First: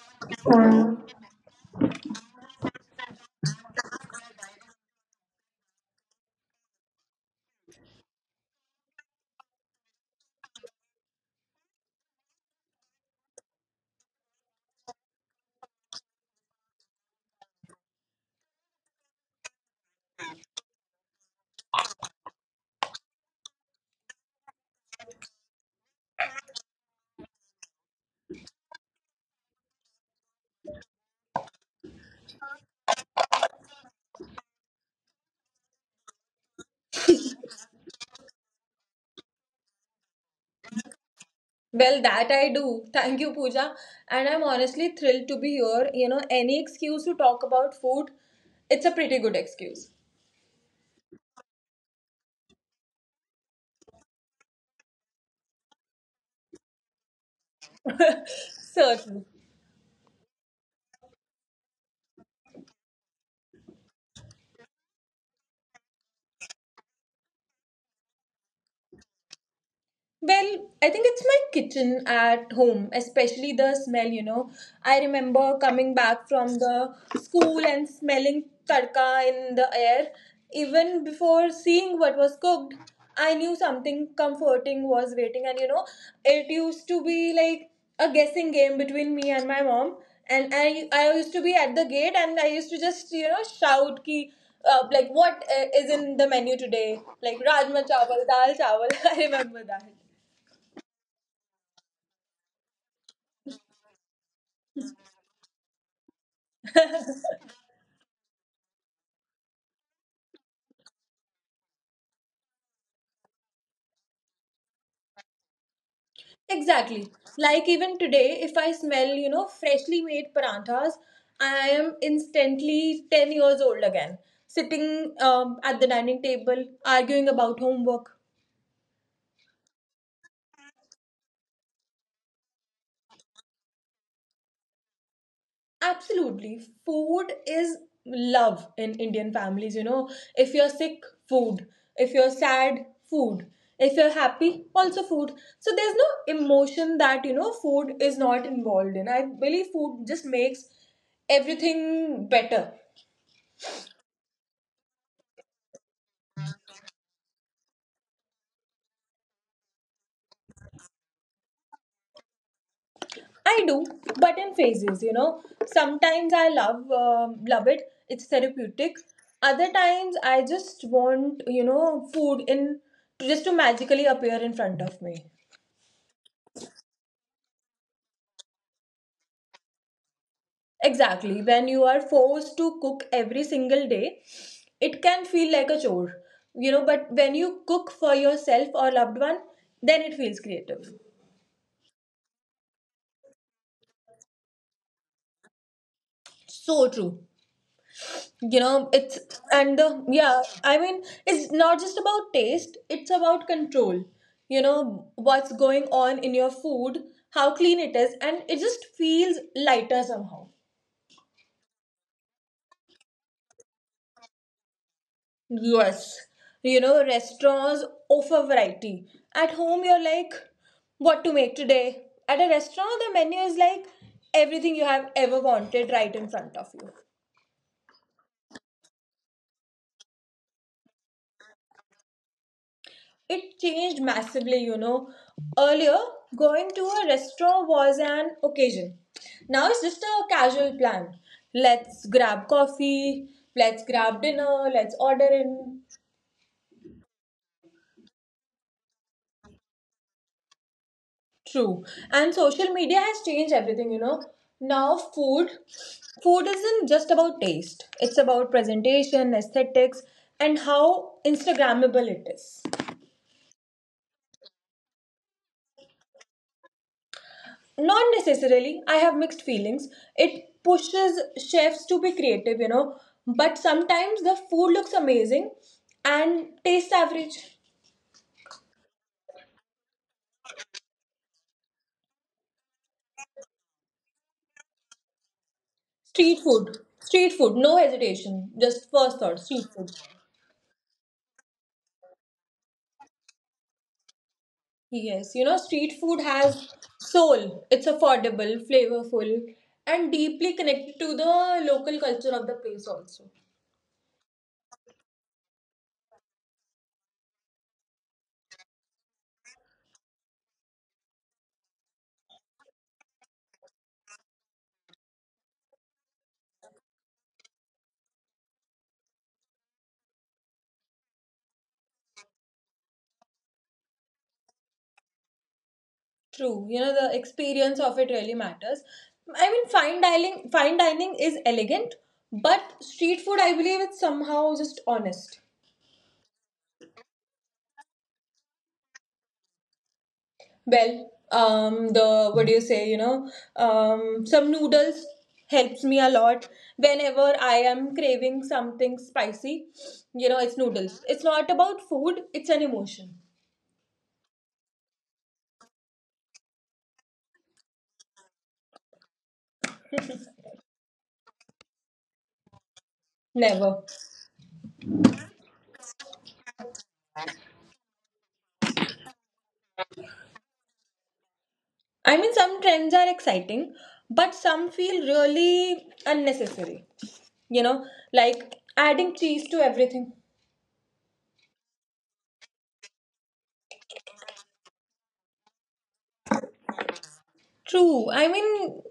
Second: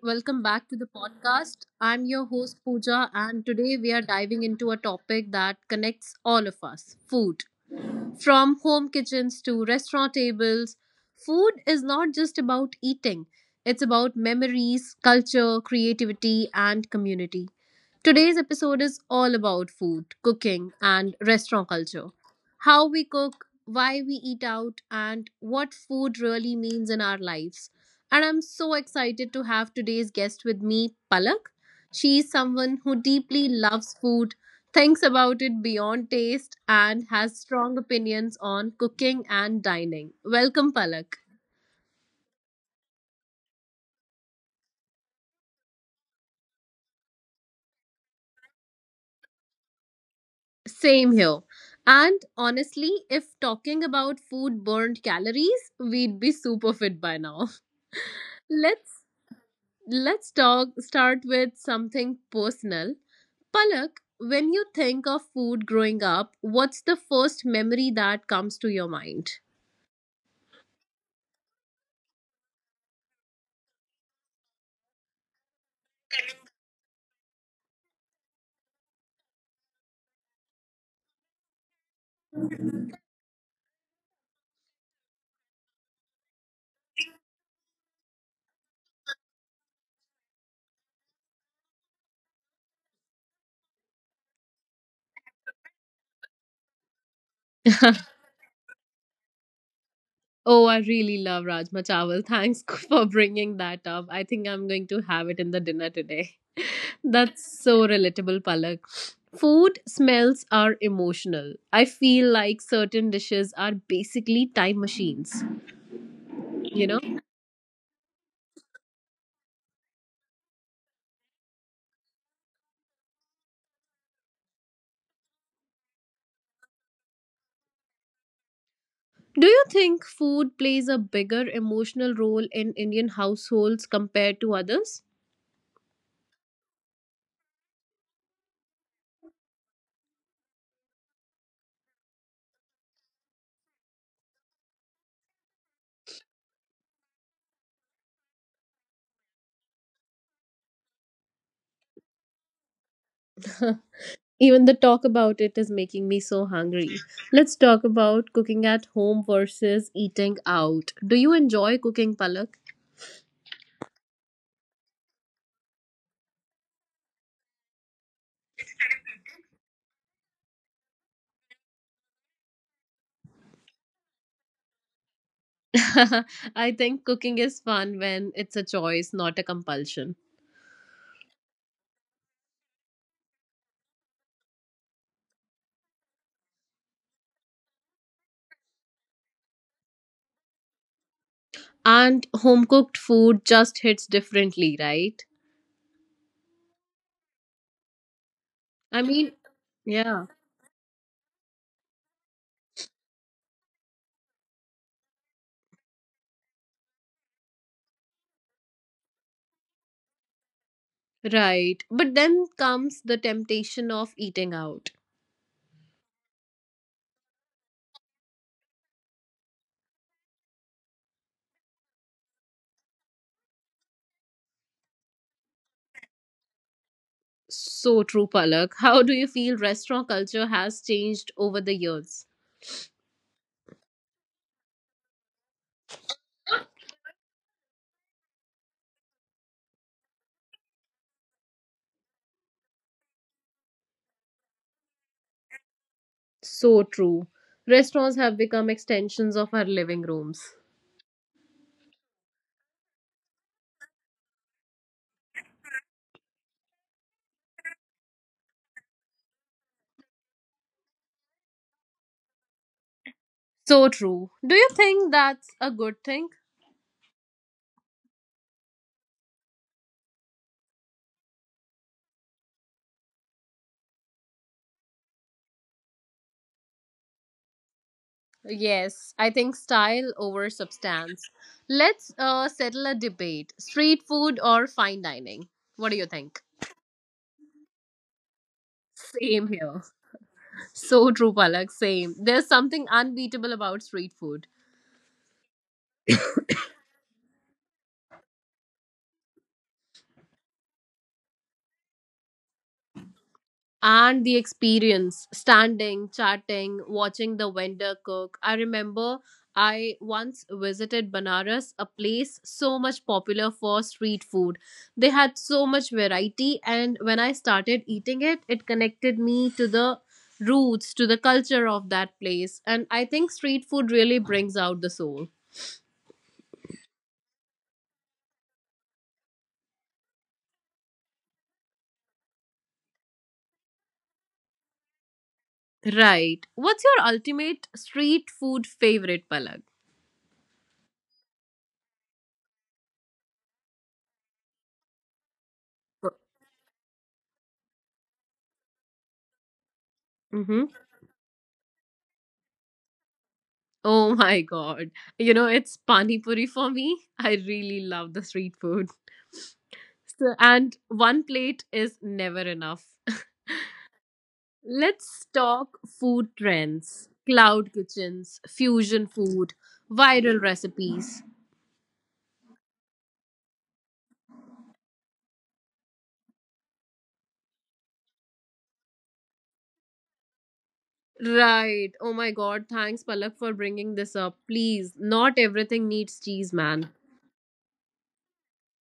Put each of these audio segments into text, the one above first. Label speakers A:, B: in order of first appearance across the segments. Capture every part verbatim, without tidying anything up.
A: welcome back to the podcast. I'm your host, Pooja, and today we are diving into a topic that connects all of us: food. From home kitchens to restaurant tables, food is not just about eating, it's about memories, culture, creativity, and community. Today's episode is all about food, cooking, and restaurant culture. How we cook, why we eat out, and what food really means in our lives. And I'm so excited to have today's guest with me, Palak. She is someone who deeply loves food, thinks about it beyond taste and has strong opinions on cooking and dining. Welcome, Palak.
B: Well, that I do. Thank you, Pooja. And I'm honestly thrilled to be here. You know, any excuse to talk about food, it's a pretty good excuse.
A: Same here. And honestly, if talking about food burned calories, we'd be super fit by now. Let's
B: Certainly.
A: let's talk start with something personal. Palak, when you think of food growing up, what's the first memory that comes to your mind?
B: Well, I think it's my kitchen at home, especially the smell, you know. I remember coming back from the school and smelling tadka in the air. Even before seeing what was cooked, I knew something comforting was waiting. And, you know, it used to be like a guessing game between me and my mom. And I, I used to be at the gate and I used to just, you know, shout ki, uh, like what uh, is in the menu today? Like Rajma chawal, dal chawal. I remember that.
A: Oh, I really love Rajma Chawal. Thanks for bringing that up. I think I'm going to have it in the dinner today. That's so relatable, Palak. Food smells are emotional. I feel like certain dishes are basically time machines, you know?
B: Exactly. Like even today, if I smell, you know, freshly made paranthas, I am instantly ten years old again, sitting um, at the dining table, arguing about homework.
A: Do you think food plays a bigger emotional role in Indian households compared to others?
B: Absolutely. Food is love in Indian families, you know. If you're sick, food. If you're sad, food. If you're happy, also food. So there's no emotion that, you know, food is not involved in. I believe food just makes everything better.
A: Even the talk about it is making me so hungry. Let's talk about cooking at home versus eating out. Do you enjoy cooking, Palak?
B: I do, but in phases, you know. Sometimes I love um, love it. It's therapeutic. Other times I just want, you know, food in just to magically appear in front of me.
A: I think cooking is fun when it's a choice, not a compulsion.
B: Exactly. When you are forced to cook every single day, it can feel like a chore. You know, but when you cook for yourself or loved one, then it feels creative.
A: And home cooked food just hits differently, right?
B: So true. You know,
A: I mean,
B: it's and the
A: yeah,
B: yeah, I mean, it's not just about taste, it's about control, you know what's going on in your food, how clean it is, and it just feels lighter somehow.
A: right. But then comes the temptation of eating out.
B: Yes, you know, restaurants offer variety. At home you're like, what to make today? At a restaurant the menu is like everything you have ever wanted right in front of you.
A: So true, Palak. How do you feel restaurant culture has changed over the years?
B: It changed massively, you know. Earlier, going to a restaurant was an occasion. Now it's just a casual plan. Let's grab coffee, let's grab dinner, let's order in.
A: So true. Restaurants have become extensions of our living rooms.
B: True. And social media has changed everything, you know. Now, food food isn't just about taste, it's about presentation, aesthetics, and how Instagrammable it is.
A: So true. Do you think that's a good thing?
B: Not necessarily, I have mixed feelings. It pushes chefs to be creative, you know, but sometimes the food looks amazing and tastes average.
A: Yes, I think style over substance. Let's uh, settle a debate: street food or fine dining. What do you
B: street
A: think?
B: food street food no hesitation, just first thought,
A: Same
B: street
A: here.
B: food.
A: So true, Palak. Same. There's something unbeatable about street food.
B: Yes, you know, street food has soul. It's affordable, flavorful, and deeply connected to the local culture of the place also.
A: And the experience, standing, chatting, watching the vendor cook. I remember, I once visited Banaras, a place so much popular for street food. They had so much variety, and when I started eating it, it connected me to the roots, to the culture of that place. And I think street food really brings out the soul.
B: True, you know, the experience of it really matters. I mean, fine dining, fine dining is elegant, but street food, I believe, it's somehow just honest.
A: Right. What's your ultimate street food favorite, Palak?
B: Well, um, the what do you say? You know, um, some noodles helps me a lot whenever I am craving something spicy. You know, it's
A: Mm-hmm.
B: noodles. It's not about food; it's an emotion.
A: Oh my god. You know, it's pani puri for me. I really love the street food. So, and one plate is never enough.
B: Never.
A: Let's talk food trends, cloud kitchens, fusion food, viral recipes.
B: I mean, some trends are exciting, but some feel really unnecessary. You know, like adding cheese to everything.
A: Right. Oh my god. Thanks, Palak, for bringing this up. Please, not everything needs cheese, man.
B: True. I mean,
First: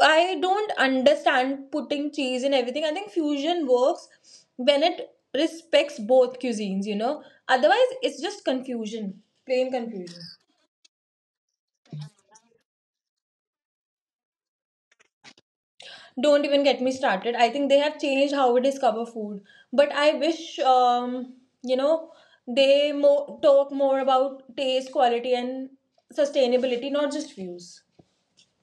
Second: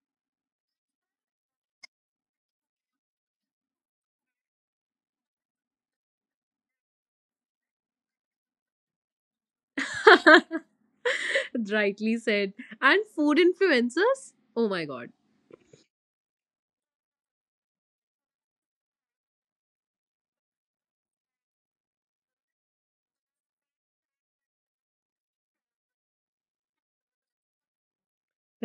B: I don't understand putting cheese in everything. I think fusion works when it respects both cuisines, you know. Otherwise, it's just confusion, plain confusion.
A: Rightly said. And food influencers? Oh my god.
B: Don't even get me started. I think they have changed how we discover food. But I wish, um, you know, they mo- talk more about taste, quality, and sustainability, not just views.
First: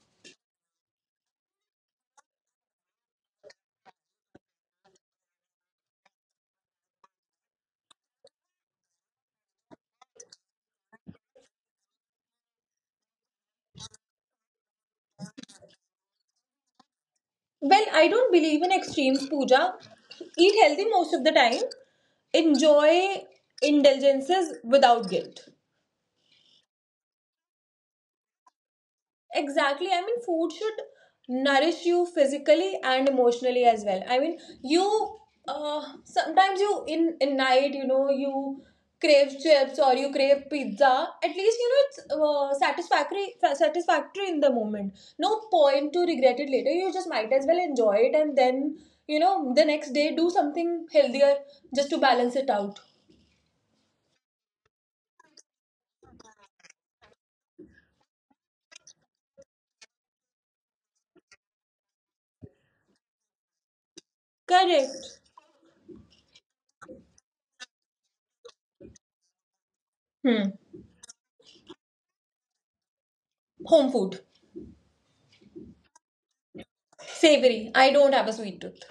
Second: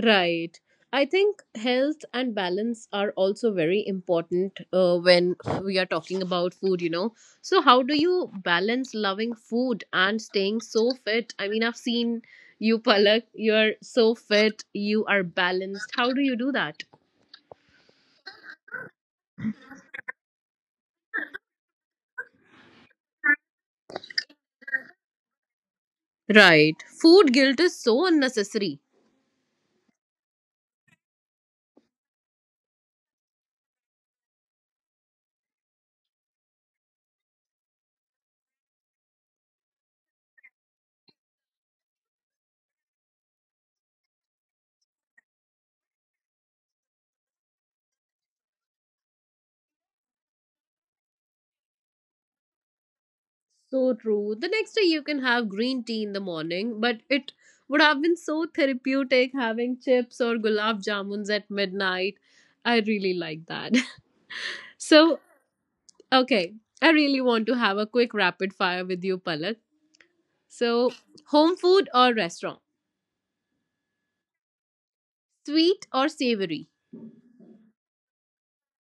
A: Right. I think health and balance are also very important uh, when we are talking about food, you know. So, how do you balance loving food and staying so fit? I mean, I've seen you, Palak, you're so fit, you are balanced. How do you do that?
B: Well, I don't believe in extremes, Pooja. Eat healthy most of the time. Enjoy indulgences without guilt.
A: Right. Food guilt is so unnecessary.
B: Exactly, I mean food should nourish you physically and emotionally as well. I mean, you uh, sometimes you in in night, you know, you crave chips or you crave pizza, at least you know it's uh, satisfactory fa- satisfactory in the moment, no point to regret it later. You just might as well enjoy it and then, you know, the next day do something healthier just to balance it out.
A: So true. The next day you can have green tea in the morning, but it would have been so therapeutic having chips or gulab jamuns at midnight. I really like that.
B: Correct.
A: So, okay, I really want to have a quick rapid fire with you, Palak.
B: Hmm.
A: So, home food or restaurant?
B: Home food.
A: Sweet or savory?
B: Savory, I don't have a sweet tooth.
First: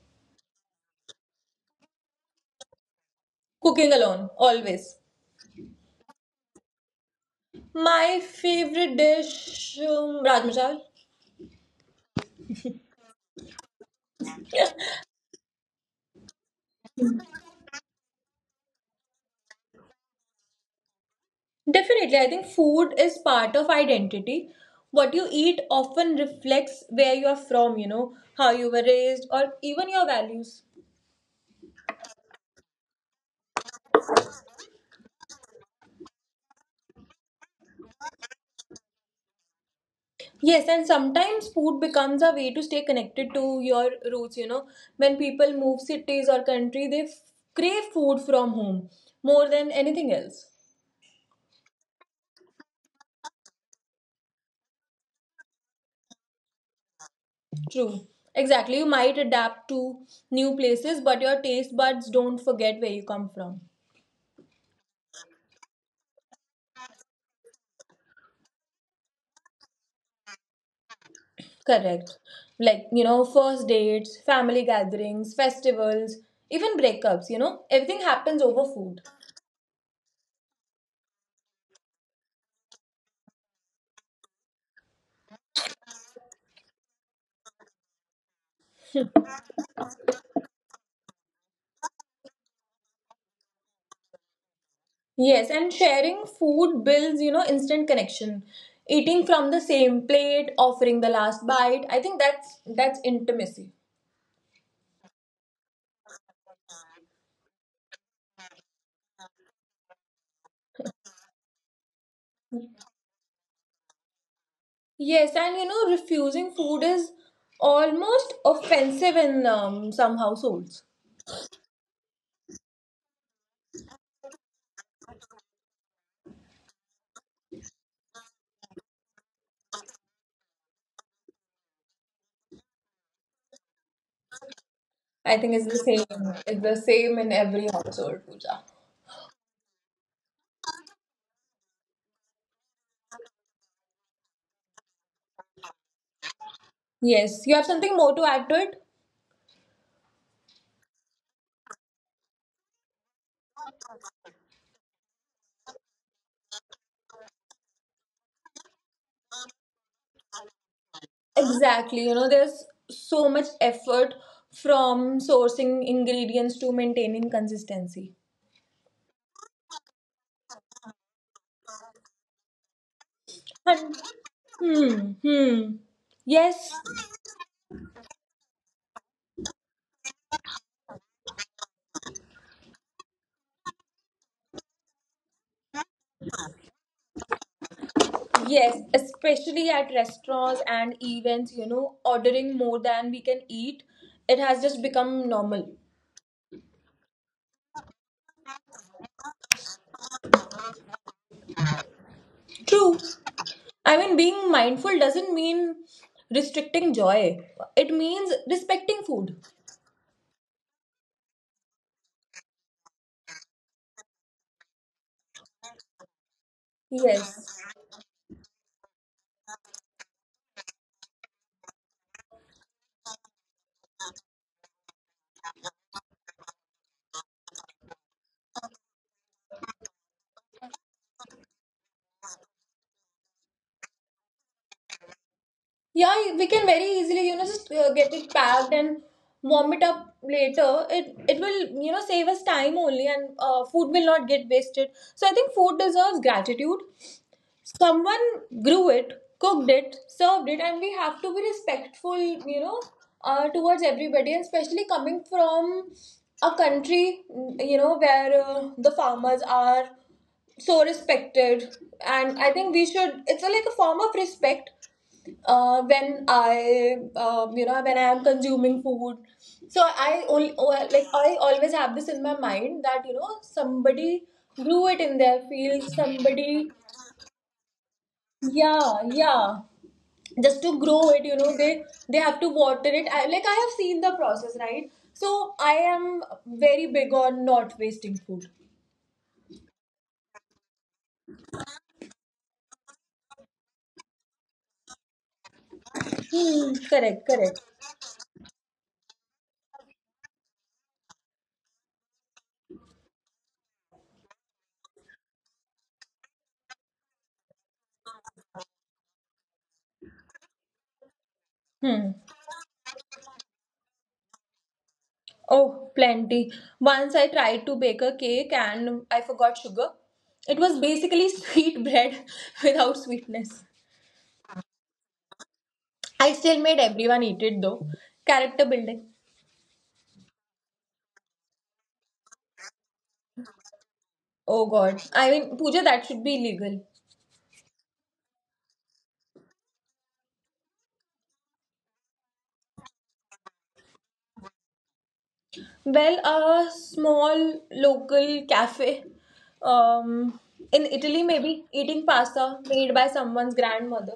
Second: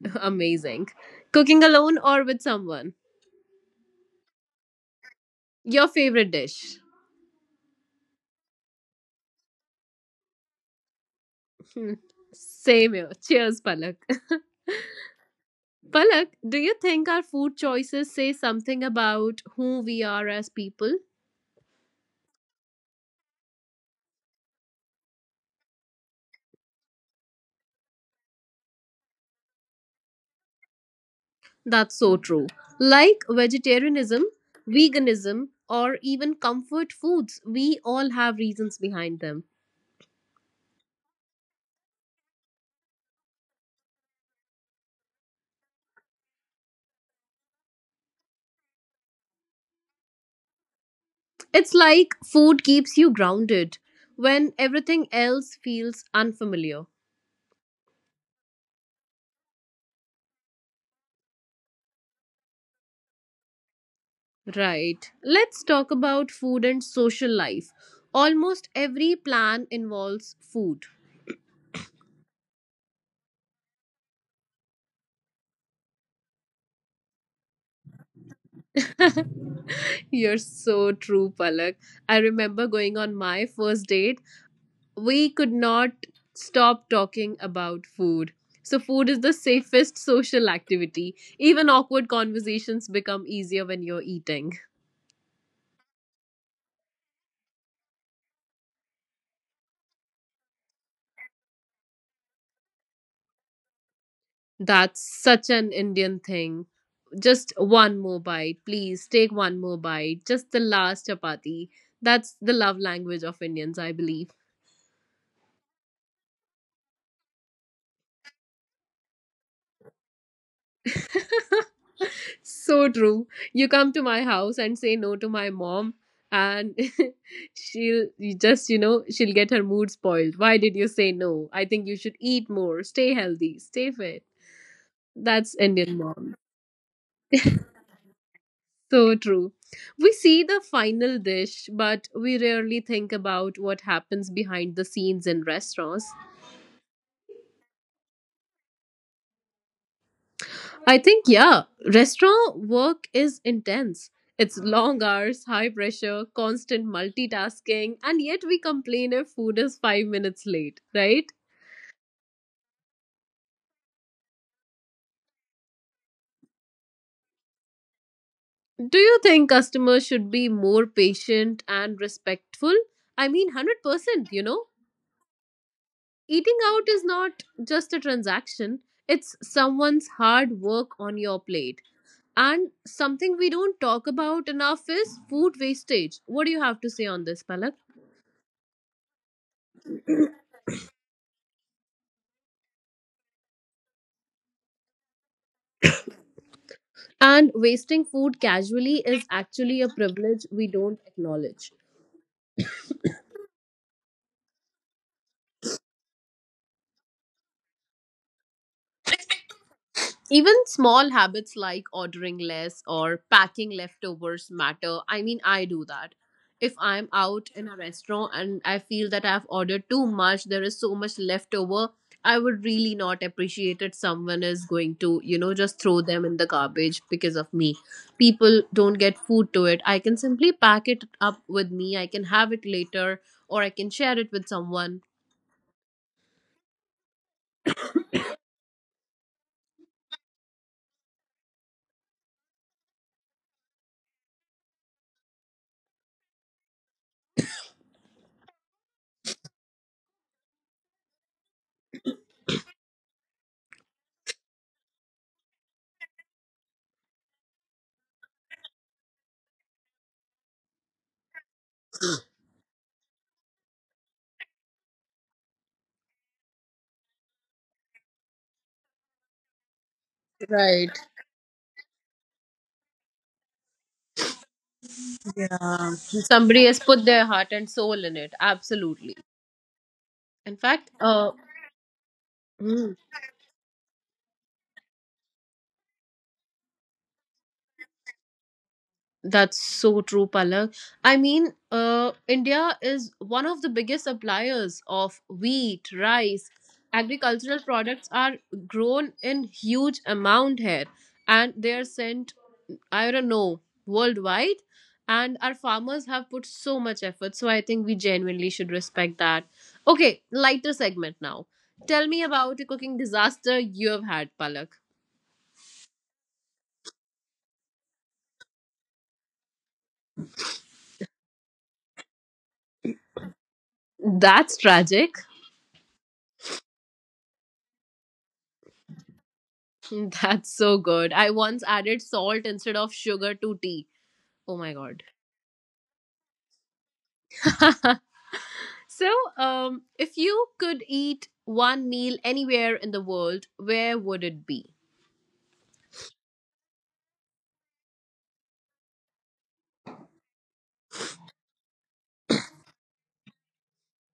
A: Amazing. Cooking alone or with someone?
B: Cooking alone always.
A: Your favorite dish?
B: My favorite dish, um, Rajma Chawal.
A: Hmm, same here. Cheers, Palak. Palak, do you think our food choices say something about who we are as people?
B: Definitely, I think food is part of identity. What you eat often reflects where you are from, you know, how you were raised, or even your values.
A: That's so true. Like vegetarianism, veganism, or even comfort foods, we all have reasons behind them.
B: Yes, and sometimes food becomes a way to stay connected to your roots, you know. When people move cities or country, they f- crave food from home more than anything else.
A: It's like food keeps you grounded when everything else feels unfamiliar.
B: True. Exactly. You might adapt to new places, but your taste buds don't forget where you come from.
A: Right. Let's talk about food and social life. Almost every plan involves food.
B: Correct. Like, you know, first dates, family gatherings, festivals, even breakups, you know, everything happens over food.
A: You're so true, Palak. I remember going on my first date, we could not stop talking about food. So, food is the safest social activity. Even awkward conversations become easier when you're eating.
B: Yes, and sharing food builds, you know, instant connection. Eating from the same plate, offering the last bite, I think that's that's intimacy.
A: That's such an Indian thing. Just one more bite, please take one more bite, just the last chapati. That's the love language of Indians, I believe.
B: Yes, and you know, refusing food is almost offensive in um, some households.
A: So true. You come to my house and say no to my mom, and she'll you just, you know, she'll get her mood spoiled. Why did you say no? I think you should eat more, stay healthy, stay fit.
B: I
A: That's
B: think it's the
A: Indian
B: same.
A: mom.
B: It's the same in every household, Pooja.
A: So true. We see the final dish, but we rarely think about what happens behind the scenes in restaurants.
B: Yes, you have something more to add to it?
A: I think, yeah, restaurant work is intense. It's long hours, high pressure, constant multitasking, and yet we complain if food is five minutes late, right?
B: Exactly. You know, there's so much effort from sourcing ingredients to maintaining consistency.
A: Do you think customers should be more patient and respectful? I mean,
B: And-
A: one hundred percent, you know?
B: Hmm. Hmm.
A: Eating
B: Yes.
A: out is not just a transaction, it's someone's hard work on your plate. And something we don't talk about enough is food wastage. What do you have to say on this, Palak?
B: Yes. Especially at restaurants and events, you know, ordering more than we can eat, it has just become normal.
A: And wasting food casually is actually a privilege we don't acknowledge.
B: True. I mean, being mindful doesn't mean restricting joy. It means respecting food.
A: Even small habits like ordering less or packing leftovers matter. I mean, I do that. If I'm out
B: Yes.
A: in a restaurant and I feel that I've ordered too much, there is so much leftover, I would really not appreciate it. Someone is going to, you know, just throw them in the garbage because of me. People don't get food to it. I can simply pack it up with me, I can have it later, or I can share it with someone.
B: Yeah, we can very easily, you know, just uh, get it packed and warm it up later. It it will, you know, save us time only, and uh, food will not get wasted. So I think food deserves gratitude. Someone grew it, cooked it, served it, and we have to be respectful, you know, uh, towards everybody, and especially coming from a country, you know, where uh, the farmers are so respected, and I think we should, it's a, like a form of respect uh, when I, um, you know, when I am consuming food. So I only,
A: Right.
B: like, I always have this in my mind that, you know, somebody grew it in their field,
A: Um, somebody
B: somebody.
A: has put their heart and soul in it.
B: Yeah,
A: Absolutely.
B: yeah.
A: In
B: Just to
A: fact,
B: grow it,
A: uh,
B: you know, they they have to water
A: mm,
B: it. I, like I have seen the process, right? So I am very big on not wasting food.
A: that's so true, Palak. I mean, uh, India is one of the biggest suppliers of wheat, rice.
B: Hmm, correct, correct.
A: Agricultural products are grown in huge amount here, and they are sent, I don't know, worldwide. And our farmers have put so much effort. So I think we genuinely should respect that. Okay, lighter segment now. Tell
B: Hmm.
A: me about a cooking disaster you have had, Palak.
B: Oh, plenty. Once I tried to bake a cake and I forgot sugar. It was basically sweet bread without sweetness.
A: That's tragic.
B: I still made everyone eat it though. Character building.
A: That's so good. I once added salt instead of sugar to tea. Oh
B: Oh
A: my
B: God.
A: god.
B: I mean, Pooja, that should be illegal.
A: So, um, if you could eat one meal anywhere in the world, where would it be?
B: Well, a small local cafe um, in Italy, maybe eating pasta made by someone's grandmother.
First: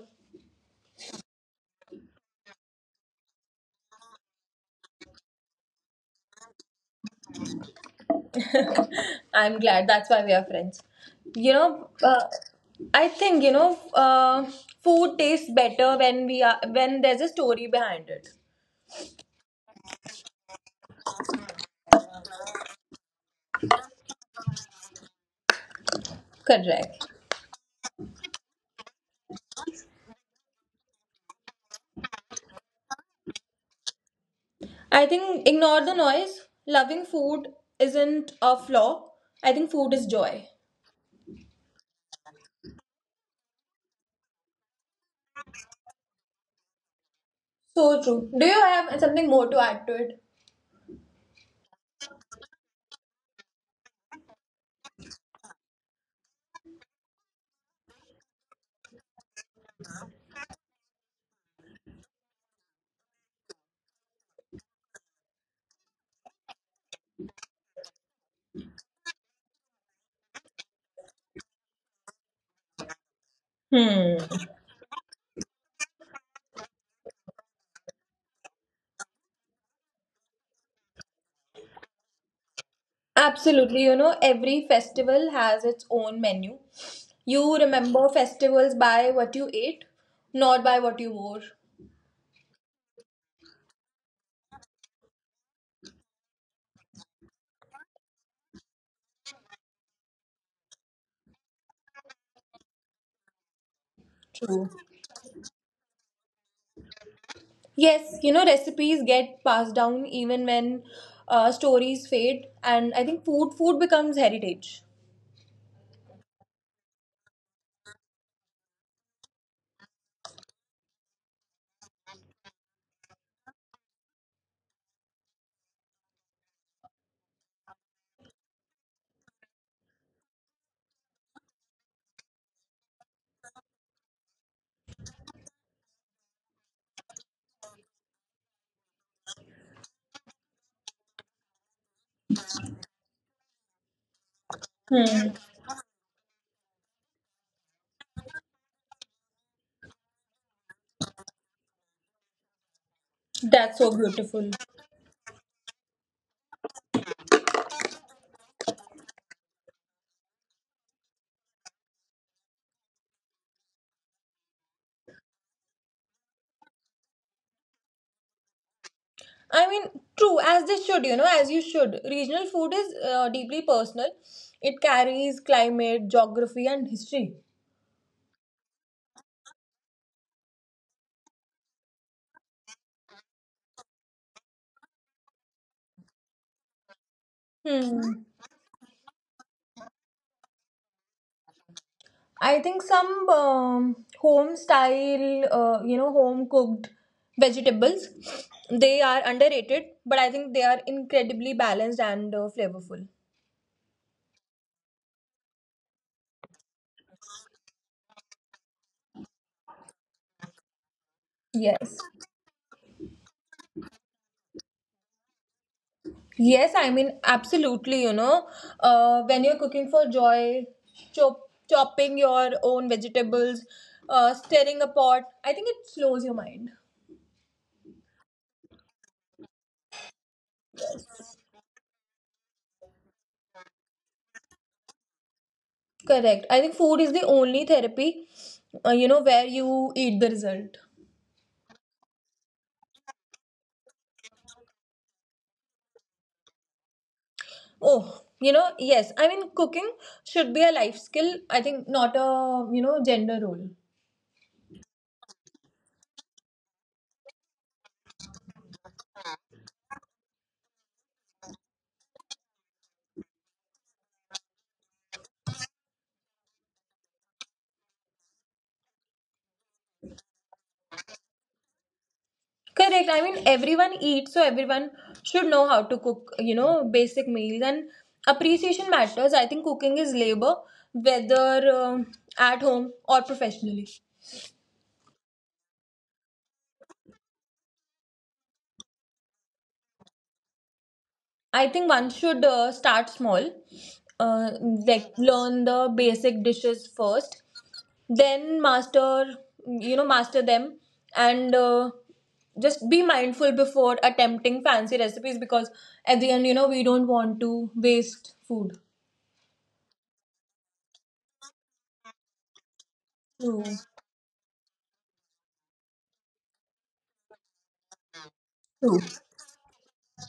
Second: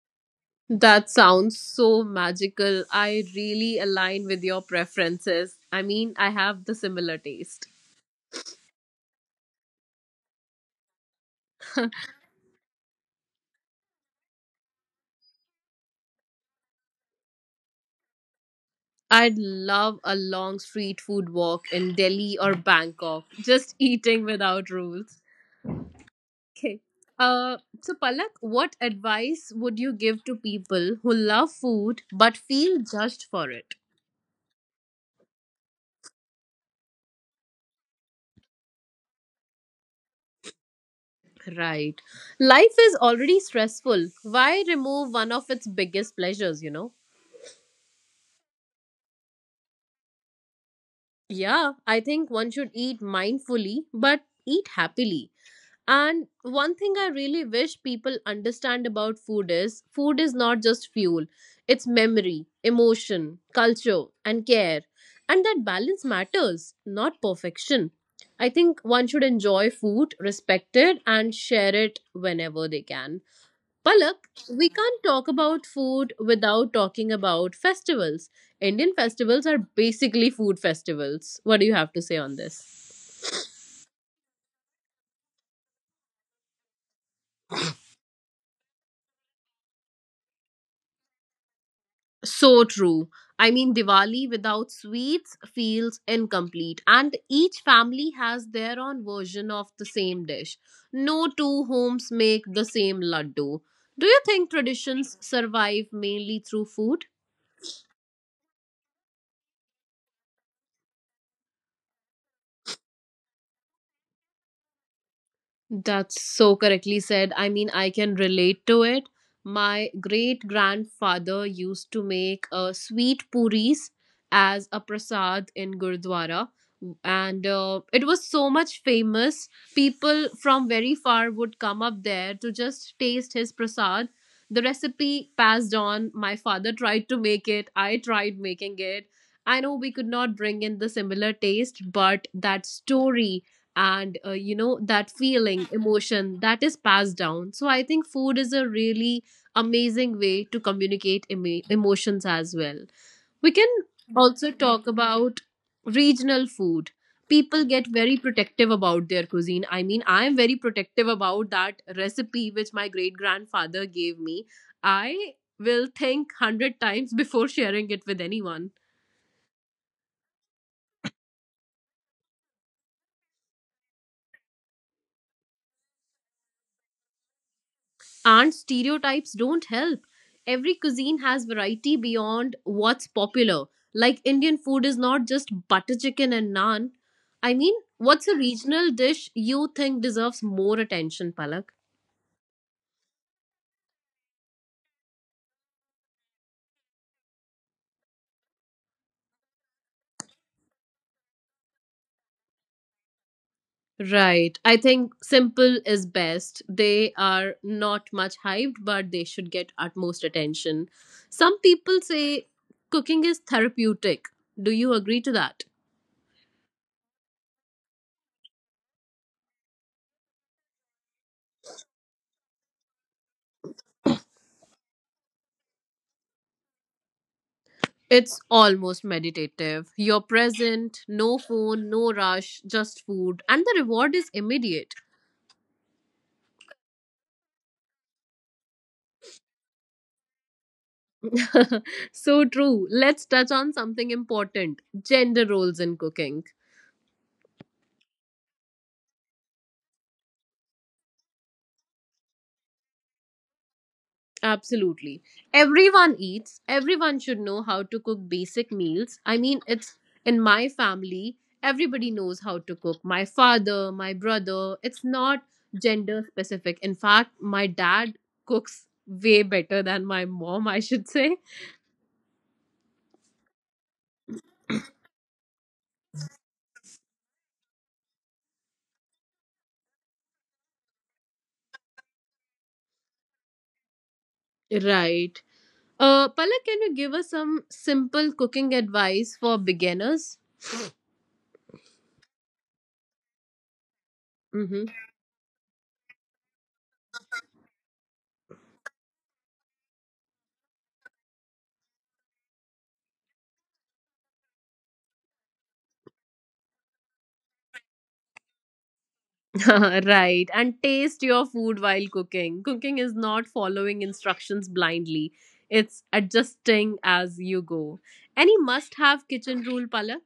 A: That sounds so magical. I really align with your preferences. I mean, I have the similar taste.
B: I'm glad that's why we are friends. You know, uh, I think, you know, uh, food tastes better when we are when there's a story behind it.
A: I'd love a long street food walk in Delhi or Bangkok, just eating without rules. Okay.
B: Correct.
A: Uh, so, Palak, what advice would you give to people who love food but feel judged for it?
B: I think ignore the noise. Loving food isn't a flaw. I think food is joy.
A: Right. Life is already stressful. Why remove one of its biggest pleasures, you know?
B: So true. Do you have something more to add to it?
A: Yeah, I think one should eat mindfully, but eat happily. And one thing I really wish people understand about food is food is not just fuel, it's memory, emotion, culture, and care. And that balance matters, not perfection. I think one should enjoy food, respect it, and share it whenever they can.
B: Hmm.
A: Palak, we can't talk about food without talking about festivals. Indian festivals are basically food festivals. What do you have to say on this?
B: Absolutely, you know, every festival has its own menu. You remember festivals by what you ate, not by what you wore.
A: So true. I mean, Diwali without sweets feels incomplete, and each family has their own version of the same dish. No two homes make the same laddu. Do you think
B: True.
A: traditions survive mainly through food?
B: Yes, you know, recipes get passed down even when uh, stories fade, and I think food food becomes heritage.
A: That's so correctly said. I mean, I can relate to it. My great grandfather used to make uh, sweet puris as a prasad in Gurdwara, and uh, it was so much famous. People from very far would come up there to just taste his prasad. The recipe passed on. My father tried to make it. I tried making it. I know we could not bring in the similar taste, but that story and uh, you know that
B: Hmm.
A: feeling, emotion that is passed down. So I think food is a really amazing way to communicate emo- emotions as well. We can
B: That's so beautiful.
A: also talk about regional food. People get very protective about their cuisine. I mean, I am very protective about that recipe which my great grandfather gave me. I will think one hundred times before sharing it with anyone.
B: I mean, true, as they should, you know, as you should. Regional food is uh, deeply personal. It carries climate, geography, and history.
A: And stereotypes don't help. Every cuisine has variety beyond what's popular. Like Indian food is not just butter chicken and naan. I mean,
B: Hmm.
A: what's a regional dish you think deserves more attention, Palak?
B: I think some um, home style, uh, you know, home cooked vegetables, they are underrated, but I think they are incredibly balanced and uh, flavorful.
A: Right. I think simple is best. They are not much hyped, but they should get utmost attention. Some
B: Yes.
A: people say cooking is therapeutic. Do you agree to that?
B: Yes, I mean, absolutely, you know, uh, when you're cooking for joy, chop- chopping your own vegetables, uh, stirring a pot, I think it slows your mind.
A: It's almost meditative. You're present, no phone, no rush, just food, and the reward is immediate.
B: Correct. I think food is the only therapy, uh, you know, where you eat the result.
A: So true. Let's touch on something important: gender roles in cooking.
B: Oh, you know, yes. I mean, cooking should be a life skill. I think not a, you know, gender role.
A: Absolutely. Everyone eats, everyone should know how to cook basic meals. I mean, it's in my family, everybody knows how to cook. My father, my brother, it's not gender specific. In fact, my dad cooks way better than my mom, I should say.
B: Correct. I mean, everyone eats, so everyone should know how to cook, you know, basic meals. And appreciation matters. I think cooking is labor, whether um at home or professionally.
A: Right. Uh, Palak, can you give us some simple cooking advice for beginners?
B: I think one should uh, start small, uh,
A: Mm-hmm.
B: like learn the basic dishes first, then master, you know, master them, and uh, just be mindful before attempting fancy recipes because at the end, you know, we don't want to waste food.
A: Right. And taste your food while cooking. Cooking is not
B: True.
A: following instructions blindly, it's adjusting as you go. Any must
B: True.
A: have kitchen rule, Palak?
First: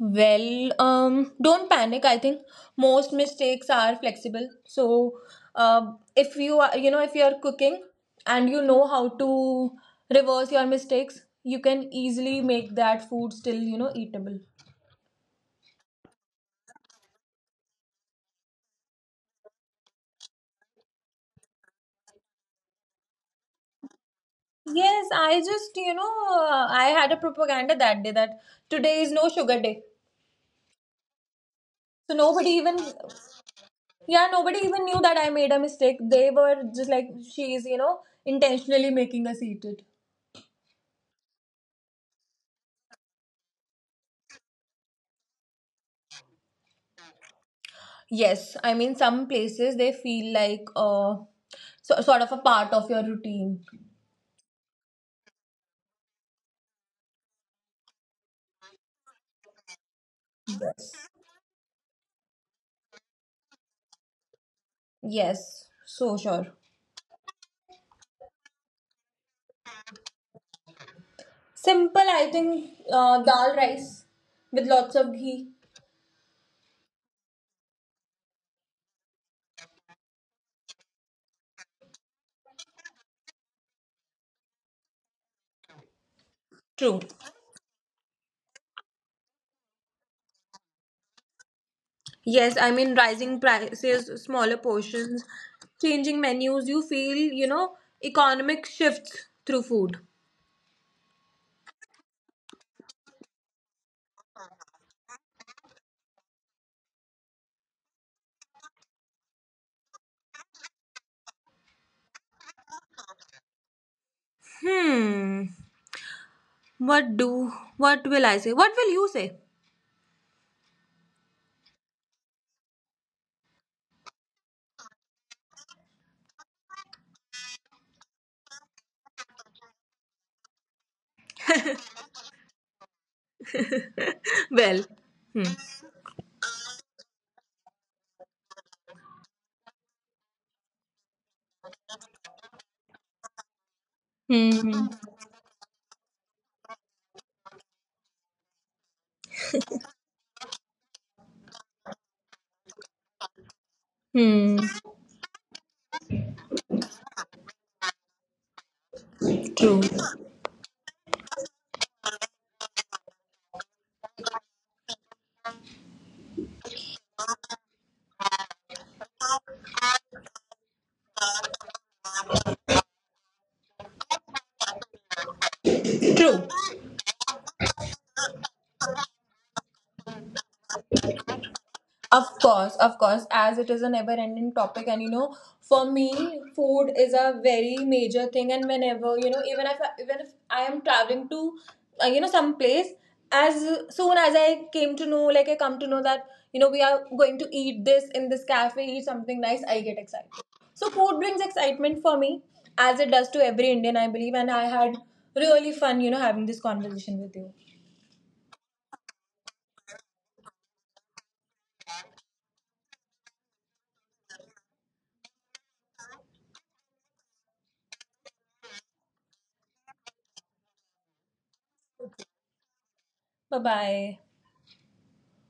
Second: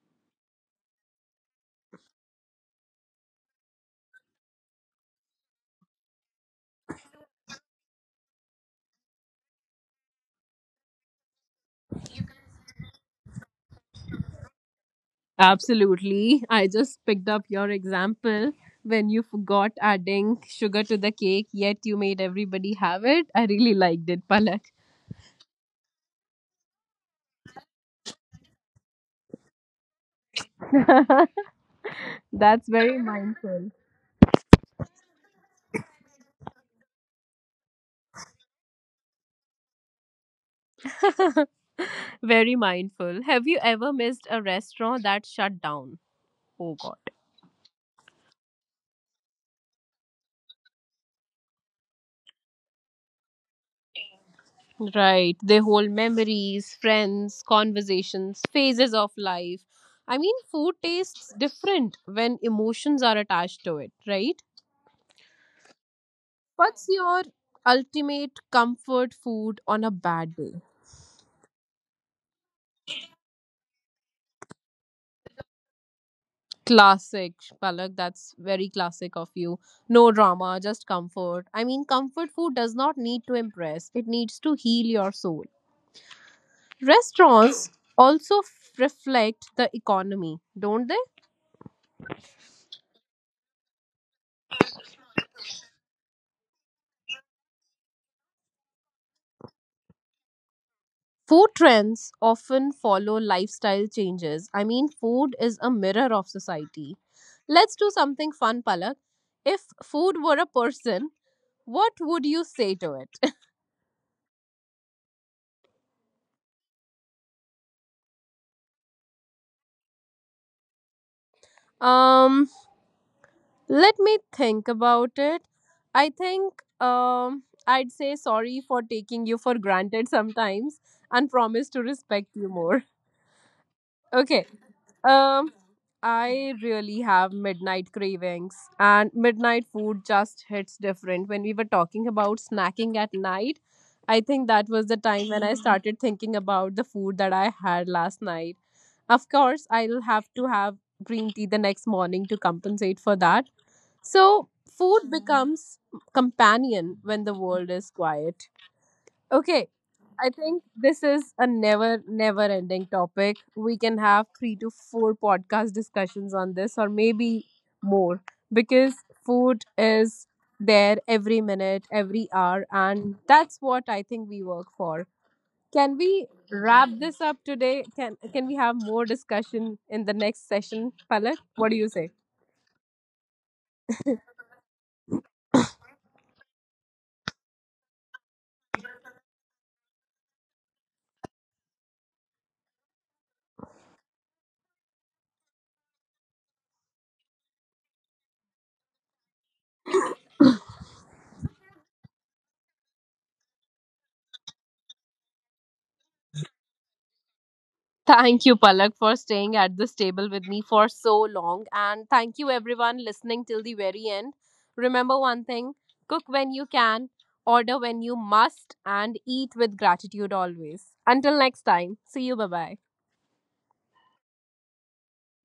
B: Well, um, don't panic. I think most mistakes are flexible. So, uh, if you are, you know, if you are cooking and you know how to reverse your mistakes, you can easily make that food still, you know, eatable.
A: Absolutely. I just picked up your example when you forgot adding sugar to the cake, yet you made everybody have it. I really liked it, Palak.
B: Yes, I just, you know, uh, I had a propaganda that day that today is no sugar day. So nobody
A: That's
B: even,
A: very mindful.
B: yeah, nobody even knew that I made a mistake. They were just like, she's, you know, intentionally making us eat it.
A: Very mindful. Have you ever missed a restaurant that shut down? Oh God.
B: Yes, I mean, some places they feel like uh, so, sort of a part of your routine.
A: Right. They hold memories, friends, conversations, phases of life. I mean, food
B: Yes.
A: tastes different when emotions are attached to it, right?
B: Yes, so sure.
A: What's your ultimate comfort food on a bad day?
B: Simple, I think, uh, dal rice with lots of ghee.
A: Classic, Palak. That's very classic of you. No drama, just comfort. I mean, comfort food does not need to impress, it needs to heal your soul.
B: True.
A: Restaurants also f- reflect the economy, don't they?
B: Yes, I mean, rising prices, smaller portions, changing menus, you feel, you know, economic shifts through food.
A: Food trends often follow lifestyle changes. I mean, food is a mirror of society. Let's do something fun, Palak. If food were a person, what would you say to it?
B: Hmm. What do, what will I say? What will you say?
A: um, Let me think about it. I think um, I'd say sorry for taking you for granted sometimes and promise to respect you more. Okay.
B: Well,
A: Um, I really have midnight cravings, and midnight food just hits different. When we were talking about snacking at night, I think
B: hmm.
A: that
B: Hmm.
A: was the time when I started thinking about the food that I had last night. Of course, I'll have to have green tea the next morning to compensate for that. So,
B: Hmm.
A: food becomes companion when the world is quiet. Okay,
B: True.
A: I think this is a never, never ending topic. We can have three to four podcast discussions on this, or maybe more, because food is there every minute, every hour, and that's what I think we work for. Can we
B: True.
A: wrap this up today? Can can we have more discussion in the next session, Palak? What do you say?
B: Of course, of course, as it is a never ending topic, and you know, for me, food is a very major thing. And whenever, you know, even if I, even if I am traveling to, uh, you know, some place, as soon as I came to know, like I come to know that, you know, we are going to eat this in this cafe, eat something nice, I get excited. So, food brings excitement for me, as it does to every Indian, I believe. And I had really fun, you know, having this conversation with you.
A: Thank you, Palak, for staying at this table with me for so long. And thank you, everyone, listening till the very end. Remember one thing: cook when you can, order when you must, and eat with gratitude always. Until next time, see you. Bye bye.
B: Bye bye.